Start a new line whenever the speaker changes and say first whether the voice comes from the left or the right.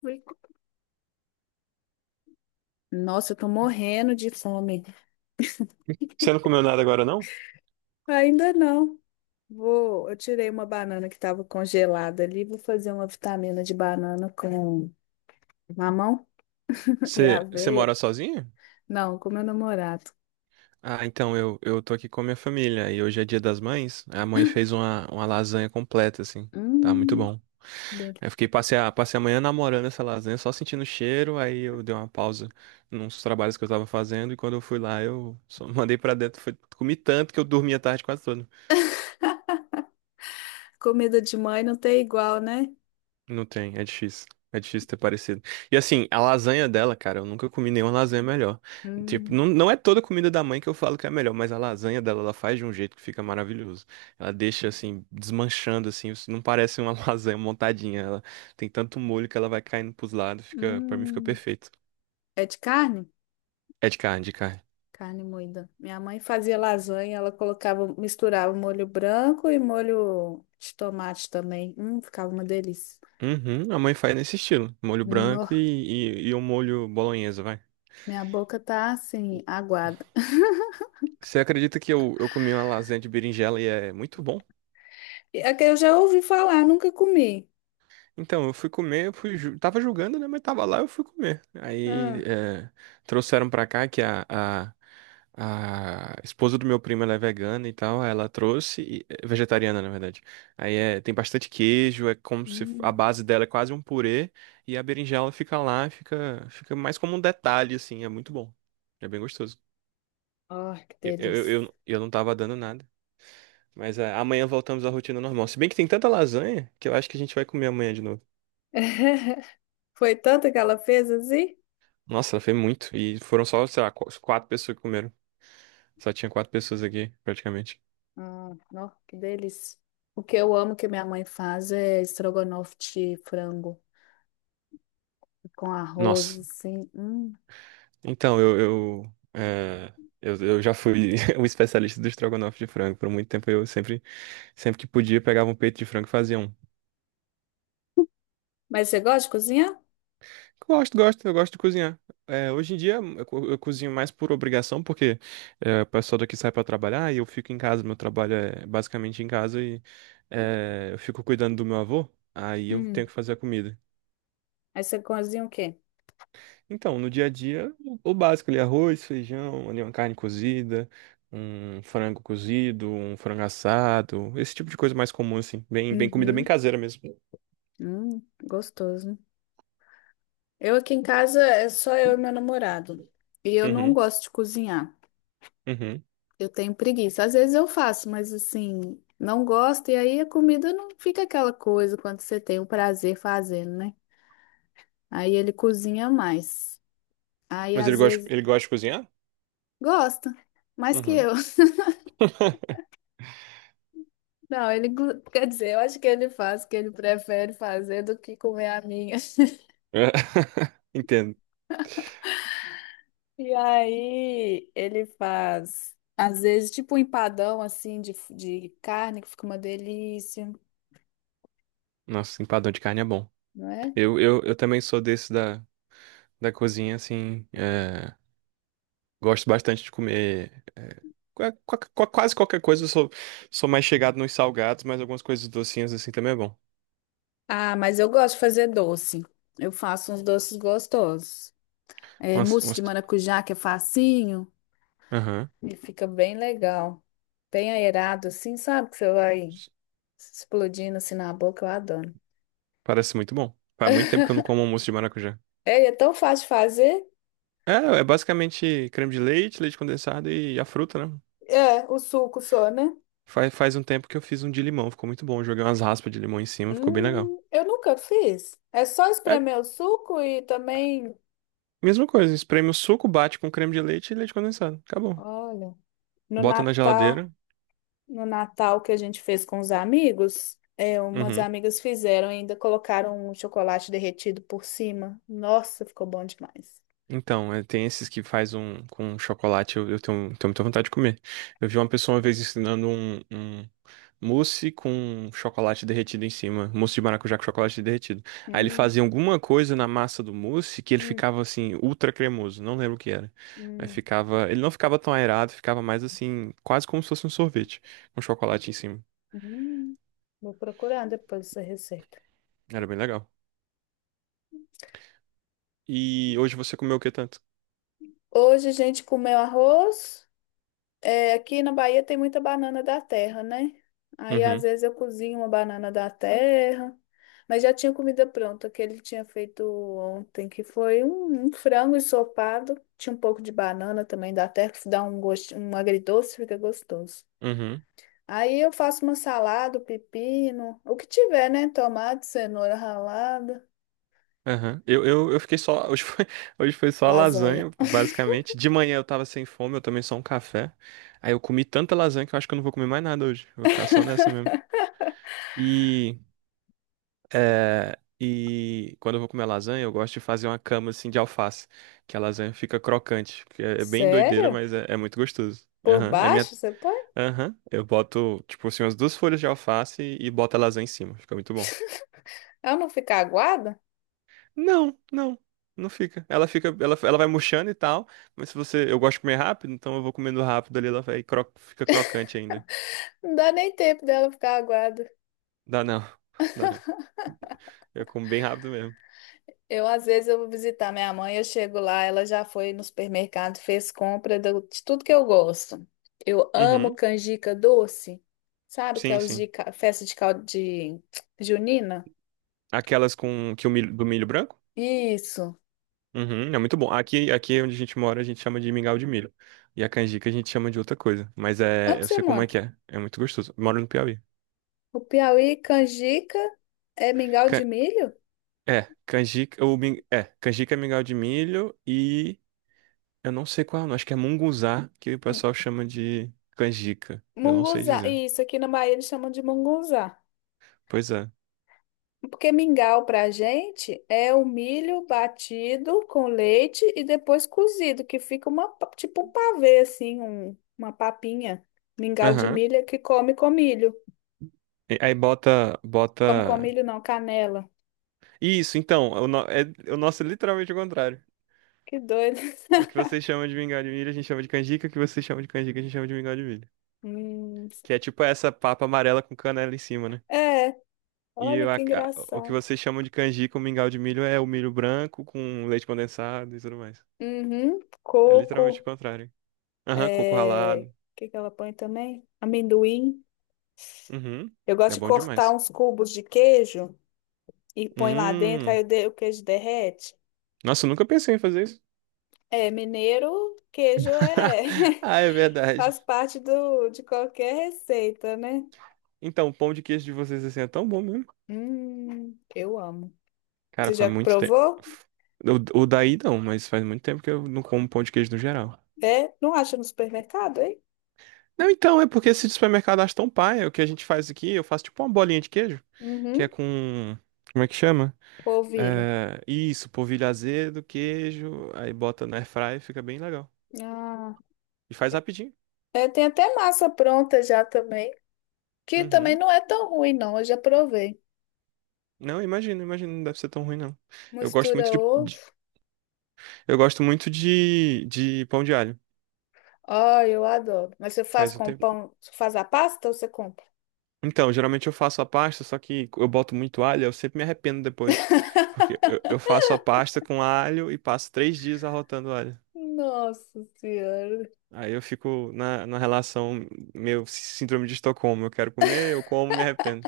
left: Fui- Nossa, eu tô morrendo de fome.
right: Você não comeu nada agora, não?
left: Ainda não. Eu tirei uma banana que tava congelada ali, vou fazer uma vitamina de banana com mamão e
right: Você
left: aveia.
right: mora sozinho?
left: Não, com meu namorado.
right: Ah, então eu tô aqui com a minha família e hoje é Dia das Mães. A mãe fez uma lasanha completa, assim. Tá muito
left: Hum,
right: bom.
left: dele.
right: Aí eu fiquei, passei a manhã namorando essa lasanha, só sentindo o cheiro. Aí eu dei uma pausa nos trabalhos que eu tava fazendo e quando eu fui lá, eu só mandei pra dentro. Comi tanto que eu dormi a tarde quase toda.
left: Comida de mãe não tem igual, né?
right: Não tem, é difícil. É difícil ter parecido. E assim, a lasanha dela, cara, eu nunca comi nenhuma lasanha melhor. Tipo,
left: Hum,
right: não é toda comida da mãe que eu falo que é a melhor, mas a lasanha dela, ela faz de um jeito que fica maravilhoso. Ela deixa, assim, desmanchando, assim, isso não parece uma lasanha montadinha. Ela tem tanto molho que ela vai caindo pros lados, fica, pra mim fica
left: hum.
right: perfeito.
left: É de carne?
right: É de carne, de carne.
left: Carne moída. Minha mãe fazia lasanha, ela colocava, misturava molho branco e molho de tomate também. Ficava uma delícia.
right: Uhum, a mãe faz nesse estilo. Molho
left: No
right: branco e um molho bolonhesa, vai.
left: Minha boca tá assim, aguada.
right: Você acredita que eu comi uma lasanha de berinjela e é muito bom?
left: É que eu já ouvi falar, nunca comi.
right: Então, eu fui comer, eu fui, tava julgando, né? Mas tava lá, eu fui comer. Aí
left: Ah,
right: é, trouxeram pra cá a esposa do meu primo, ela é vegana e tal, aí ela trouxe, é vegetariana, na verdade. Aí é, tem bastante queijo, é como se f- a
left: hum.
right: base dela é quase um purê, e a berinjela fica lá, fica mais como um detalhe, assim, é muito bom. É bem gostoso.
left: Ai, que
right: Eu, eu,
left: delícia.
right: eu, eu não tava dando nada. Mas é, amanhã voltamos à rotina normal. Se bem que tem tanta lasanha que eu acho que a gente vai comer amanhã de novo.
left: Foi tanta que ela fez assim?
right: Nossa, foi muito. E foram só, sei lá, quatro pessoas que comeram. Só tinha quatro pessoas aqui, praticamente.
left: Ah, nó, que delícia. O que eu amo que minha mãe faz é estrogonofe de frango com arroz,
right: Nossa.
left: assim. Hum.
right: Então, eu já fui o especialista do estrogonofe de frango. Por muito tempo, sempre que podia, pegava um peito de frango e fazia um.
left: Mas você gosta de cozinhar?
right: Gosto, gosto, eu gosto de cozinhar. É, hoje em dia, eu cozinho mais por obrigação, porque é, o pessoal daqui sai pra trabalhar e eu fico em casa. Meu trabalho é basicamente em casa e é, eu fico cuidando do meu avô. Aí eu
left: Hum.
right: tenho que fazer a comida.
left: Aí você cozinha o quê?
right: Então, no dia a dia, o básico ali, arroz, feijão, ali uma carne cozida, um frango cozido, um frango assado, esse tipo de coisa mais comum, assim, bem comida bem
left: Uhum.
right: caseira mesmo.
left: Gostoso. Eu aqui em casa é só eu e meu namorado. E eu não
right: Uhum,
left: gosto de cozinhar.
right: uhum.
left: Eu tenho preguiça. Às vezes eu faço, mas assim, não gosto, e aí a comida não fica aquela coisa quando você tem o prazer fazendo, né? Aí ele cozinha mais. Aí
right: Mas
left: às vezes
right: ele gosta de cozinhar?
left: gosta, mais que
right: Uhum.
left: eu. Não, quer dizer, eu acho que ele faz o que ele prefere fazer do que comer a minha.
right: É. Entendo.
left: E aí ele faz, às vezes, tipo um empadão assim de carne, que fica uma delícia,
right: Nossa, empadão de carne é bom.
left: não é?
right: Eu também sou desse da, da cozinha, assim, é, gosto bastante de comer quase qualquer coisa, sou mais chegado nos salgados, mas algumas coisas docinhas, assim, também é bom.
left: Ah, mas eu gosto de fazer doce. Eu faço uns doces gostosos. É,
right: Umas,
left: mousse de
right: umas
left: maracujá, que é facinho,
right: Aham.
left: e fica bem legal. Bem aerado, assim, sabe? Que você vai explodindo assim na boca, eu adoro.
right: Parece muito bom. Faz muito tempo que eu não como almoço de maracujá.
left: É, e é tão fácil de fazer.
right: É, é basicamente creme de leite, leite condensado e a fruta, né?
left: É, o suco só, né?
right: Faz, faz um tempo que eu fiz um de limão, ficou muito bom. Joguei umas raspas de limão em cima, ficou bem legal.
left: Eu nunca fiz. É só
right: É,
left: espremer o suco e também,
right: mesma coisa, espreme o suco, bate com creme de leite e leite condensado. Acabou.
left: olha, no
right: Bota na
left: Natal.
right: geladeira.
left: No Natal que a gente fez com os amigos, é, umas
right: Uhum.
left: amigas fizeram e ainda colocaram um chocolate derretido por cima. Nossa, ficou bom demais.
right: Então, é, tem esses que faz um com chocolate, eu tenho, tenho muita vontade de comer. Eu vi uma pessoa uma vez ensinando um mousse com chocolate derretido em cima. Mousse de maracujá com chocolate derretido. Aí ele
left: Hum,
right: fazia alguma coisa na massa do mousse que ele
left: hum,
right: ficava assim, ultra cremoso. Não lembro o que era. Mas
left: hum,
right: ficava. Ele não ficava tão aerado, ficava mais assim, quase como se fosse um sorvete, com chocolate em cima.
left: hum. Vou procurar depois essa receita.
right: Era bem legal. E hoje você comeu o que tanto?
left: Hoje a gente comeu arroz. É, aqui na Bahia tem muita banana da terra, né? Aí às
right: Uhum,
left: vezes eu cozinho uma banana da terra, mas já tinha comida pronta que ele tinha feito ontem, que foi um frango ensopado, tinha um pouco de banana também da terra, que dá um gosto, um agridoce, fica gostoso.
right: uhum.
left: Aí eu faço uma salada, pepino, o que tiver, né? Tomate, cenoura ralada,
right: Aham. Eu fiquei só. Hoje foi, hoje foi só
left: lasanha.
right: lasanha, basicamente. De manhã eu tava sem fome, eu tomei só um café. Aí eu comi tanta lasanha que eu acho que eu não vou comer mais nada hoje. Eu vou ficar só nessa mesmo. E é, e quando eu vou comer lasanha, eu gosto de fazer uma cama assim de alface, que a lasanha fica crocante, que é é bem doideira,
left: Sério?
right: mas é muito gostoso.
left: Por
right: Aham, é minha.
left: baixo você põe?
right: Aham, eu boto, tipo assim, umas duas folhas de alface e boto a lasanha em cima, fica muito bom.
left: Ela não fica aguada?
right: Não, não fica. Ela fica, ela vai murchando e tal, mas se você, eu gosto de comer rápido, então eu vou comendo rápido ali, ela vai, fica crocante ainda.
left: Não dá nem tempo dela ficar aguada.
right: Dá não, dá não. Eu como bem rápido mesmo.
left: Eu, às vezes, eu vou visitar minha mãe, eu chego lá, ela já foi no supermercado, fez compra de tudo que eu gosto. Eu amo
right: Uhum,
left: canjica doce, sabe? Que é
right: sim,
left: os
right: sim.
left: festa de caldo de junina.
right: Aquelas com que o milho, do milho branco?
left: Isso.
right: Uhum, é muito bom. Aqui onde a gente mora, a gente chama de mingau de milho. E a canjica a gente chama de outra coisa. Mas é,
left: Onde
right: eu
left: você
right: sei como
left: mora?
right: é que é. É muito gostoso. Eu moro no Piauí.
left: O Piauí, canjica, é mingau de
right: Can-
left: milho?
right: É, canjica, é, canjica é mingau de milho e eu não sei qual é o nome. Acho que é munguzá, que o
left: Hum,
right: pessoal chama de canjica. Eu não sei
left: Munguzá.
right: dizer.
left: Isso, aqui na Bahia eles chamam de munguzá.
right: Pois é.
left: Porque mingau para a gente é o milho batido com leite e depois cozido, que fica tipo um pavê, assim, uma papinha. Mingau de
right: Aham.
left: milho é que come com milho.
right: E aí bota, bota.
left: Come com milho não, canela.
right: Isso, então, o no- é, o nosso é literalmente o contrário.
left: Que doido.
right: O que vocês chamam de mingau de milho, a gente chama de canjica. O que vocês chamam de canjica, a gente chama de mingau de milho.
left: Hum,
right: Que é tipo essa papa amarela com canela em cima, né?
left: é,
right: E
left: olha que
right: o que
left: engraçado.
right: vocês chamam de canjica, o mingau de milho, é o milho branco com leite condensado e tudo mais.
left: Uhum,
right: É literalmente o
left: coco,
right: contrário. Aham, coco
left: é,
right: ralado.
left: o que que ela põe também? Amendoim.
right: Uhum.
left: Eu
right: É
left: gosto de
right: bom
left: cortar
right: demais.
left: uns cubos de queijo e põe lá dentro,
right: Hum.
left: aí o queijo derrete.
right: Nossa, eu nunca pensei em fazer isso.
left: É, mineiro, queijo é
right: Ah, é verdade.
left: faz parte do, de qualquer receita, né?
right: Então, o pão de queijo de vocês assim é tão bom mesmo.
left: Eu amo. Você
right: Cara, faz
left: já
right: muito tempo.
left: provou?
right: O daí não, mas faz muito tempo que eu não como pão de queijo no geral.
left: É, não acha no supermercado, hein?
right: Não, então, é porque esse de supermercado acha tão paia. O que a gente faz aqui, eu faço tipo uma bolinha de queijo, que é
left: Uhum,
right: com. Como é que chama?
left: polvilho.
right: É, isso, polvilho azedo, queijo, aí bota na airfryer, fica bem legal.
left: Ah,
right: E faz rapidinho.
left: é, tem até massa pronta já também, que também
right: Uhum.
left: não é tão ruim, não. Eu já provei.
right: Não, imagina, imagina, não deve ser tão ruim, não. Eu gosto
left: Mistura
right: muito
left: ovo.
right: eu gosto muito de pão de alho.
left: Ai, eu adoro. Mas você faz
right: Faz o
left: com
right: tempo.
left: pão, você faz a pasta ou você compra?
right: Então, geralmente eu faço a pasta, só que eu boto muito alho, eu sempre me arrependo depois. Porque eu faço a pasta com alho e passo três dias arrotando alho.
left: Nossa Senhora.
right: Aí eu fico na relação meio síndrome de Estocolmo. Eu quero comer, eu como, me arrependo.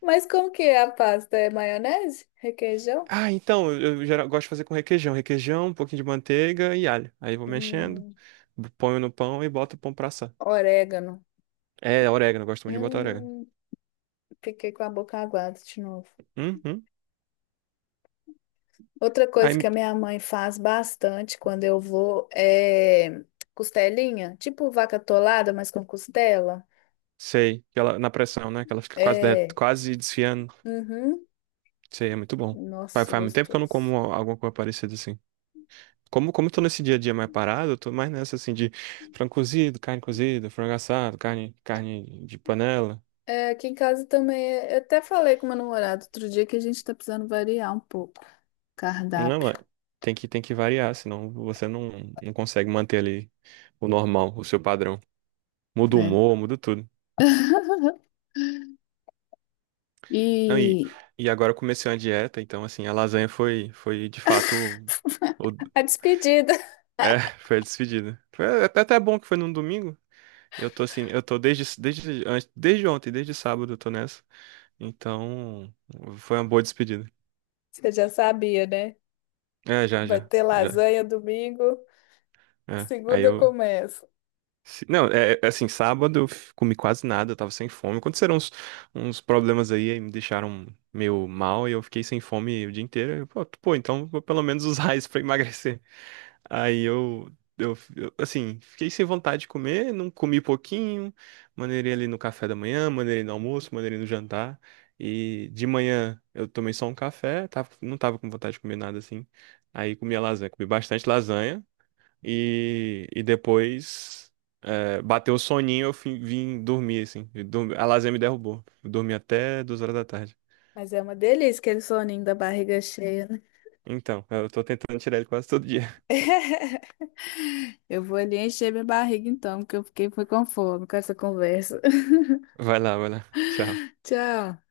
left: Mas como que é a pasta? É maionese? Requeijão?
right: Ah, então, gosto de fazer com requeijão. Requeijão, um pouquinho de manteiga e alho. Aí eu vou mexendo,
left: Hum.
right: ponho no pão e boto o pão pra assar.
left: Orégano.
right: É, orégano, eu gosto muito de botar orégano.
left: Hum, fiquei com a boca aguada de novo.
right: Uhum.
left: Outra
right: Aí
left: coisa que
right: me...
left: a minha mãe faz bastante quando eu vou é costelinha, tipo vaca atolada, mas com costela.
right: Sei, que ela, na pressão, né? Que ela fica quase,
left: É.
right: quase desfiando.
left: Uhum.
right: Sei, é muito bom. Faz,
left: Nossa,
right: faz muito tempo que eu não
left: gostoso.
right: como alguma coisa parecida assim. Como eu tô nesse dia a dia mais parado, eu tô mais nessa assim de frango cozido, carne cozida, frango assado, carne, carne de panela.
left: É, aqui em casa também, eu até falei com meu namorado outro dia que a gente tá precisando variar um pouco o
right: Não,
left: cardápio,
right: mas tem que variar, senão você não, não consegue manter ali o normal, o seu padrão. Muda o
left: né?
right: humor, muda tudo. Não,
left: E
right: e agora eu comecei uma dieta, então assim, a lasanha foi, foi de fato o, o-
left: a despedida,
right: é, foi a despedida. Foi até bom que foi num domingo. Eu tô assim, eu tô desde ontem, desde sábado eu tô nessa. Então, foi uma boa despedida.
left: você já sabia, né?
right: É, já,
left: Vai
right: já,
left: ter
right: já.
left: lasanha domingo.
right: É. Aí
left: Segunda eu
right: eu
left: começo.
right: Não, é assim, sábado eu comi quase nada, eu tava sem fome. Aconteceram uns problemas aí, aí me deixaram meio mal e eu fiquei sem fome o dia inteiro. Eu, pô, pô, então vou pelo menos usar isso pra emagrecer. Aí assim, fiquei sem vontade de comer, não comi pouquinho, maneirei ali no café da manhã, maneirei no almoço, maneirei no jantar. E de manhã eu tomei só um café, tava, não tava com vontade de comer nada assim. Aí comi a lasanha, comi bastante lasanha. E depois é, bateu o soninho, vim dormir, assim. E a lasanha me derrubou. Eu dormi até 2 horas da tarde.
left: Mas é uma delícia aquele soninho da barriga cheia, né?
right: Então, eu tô tentando tirar ele quase todo dia.
left: Eu vou ali encher minha barriga então, porque eu fiquei foi com fome com essa conversa.
right: Vai lá, vai lá. Tchau.
left: Tchau.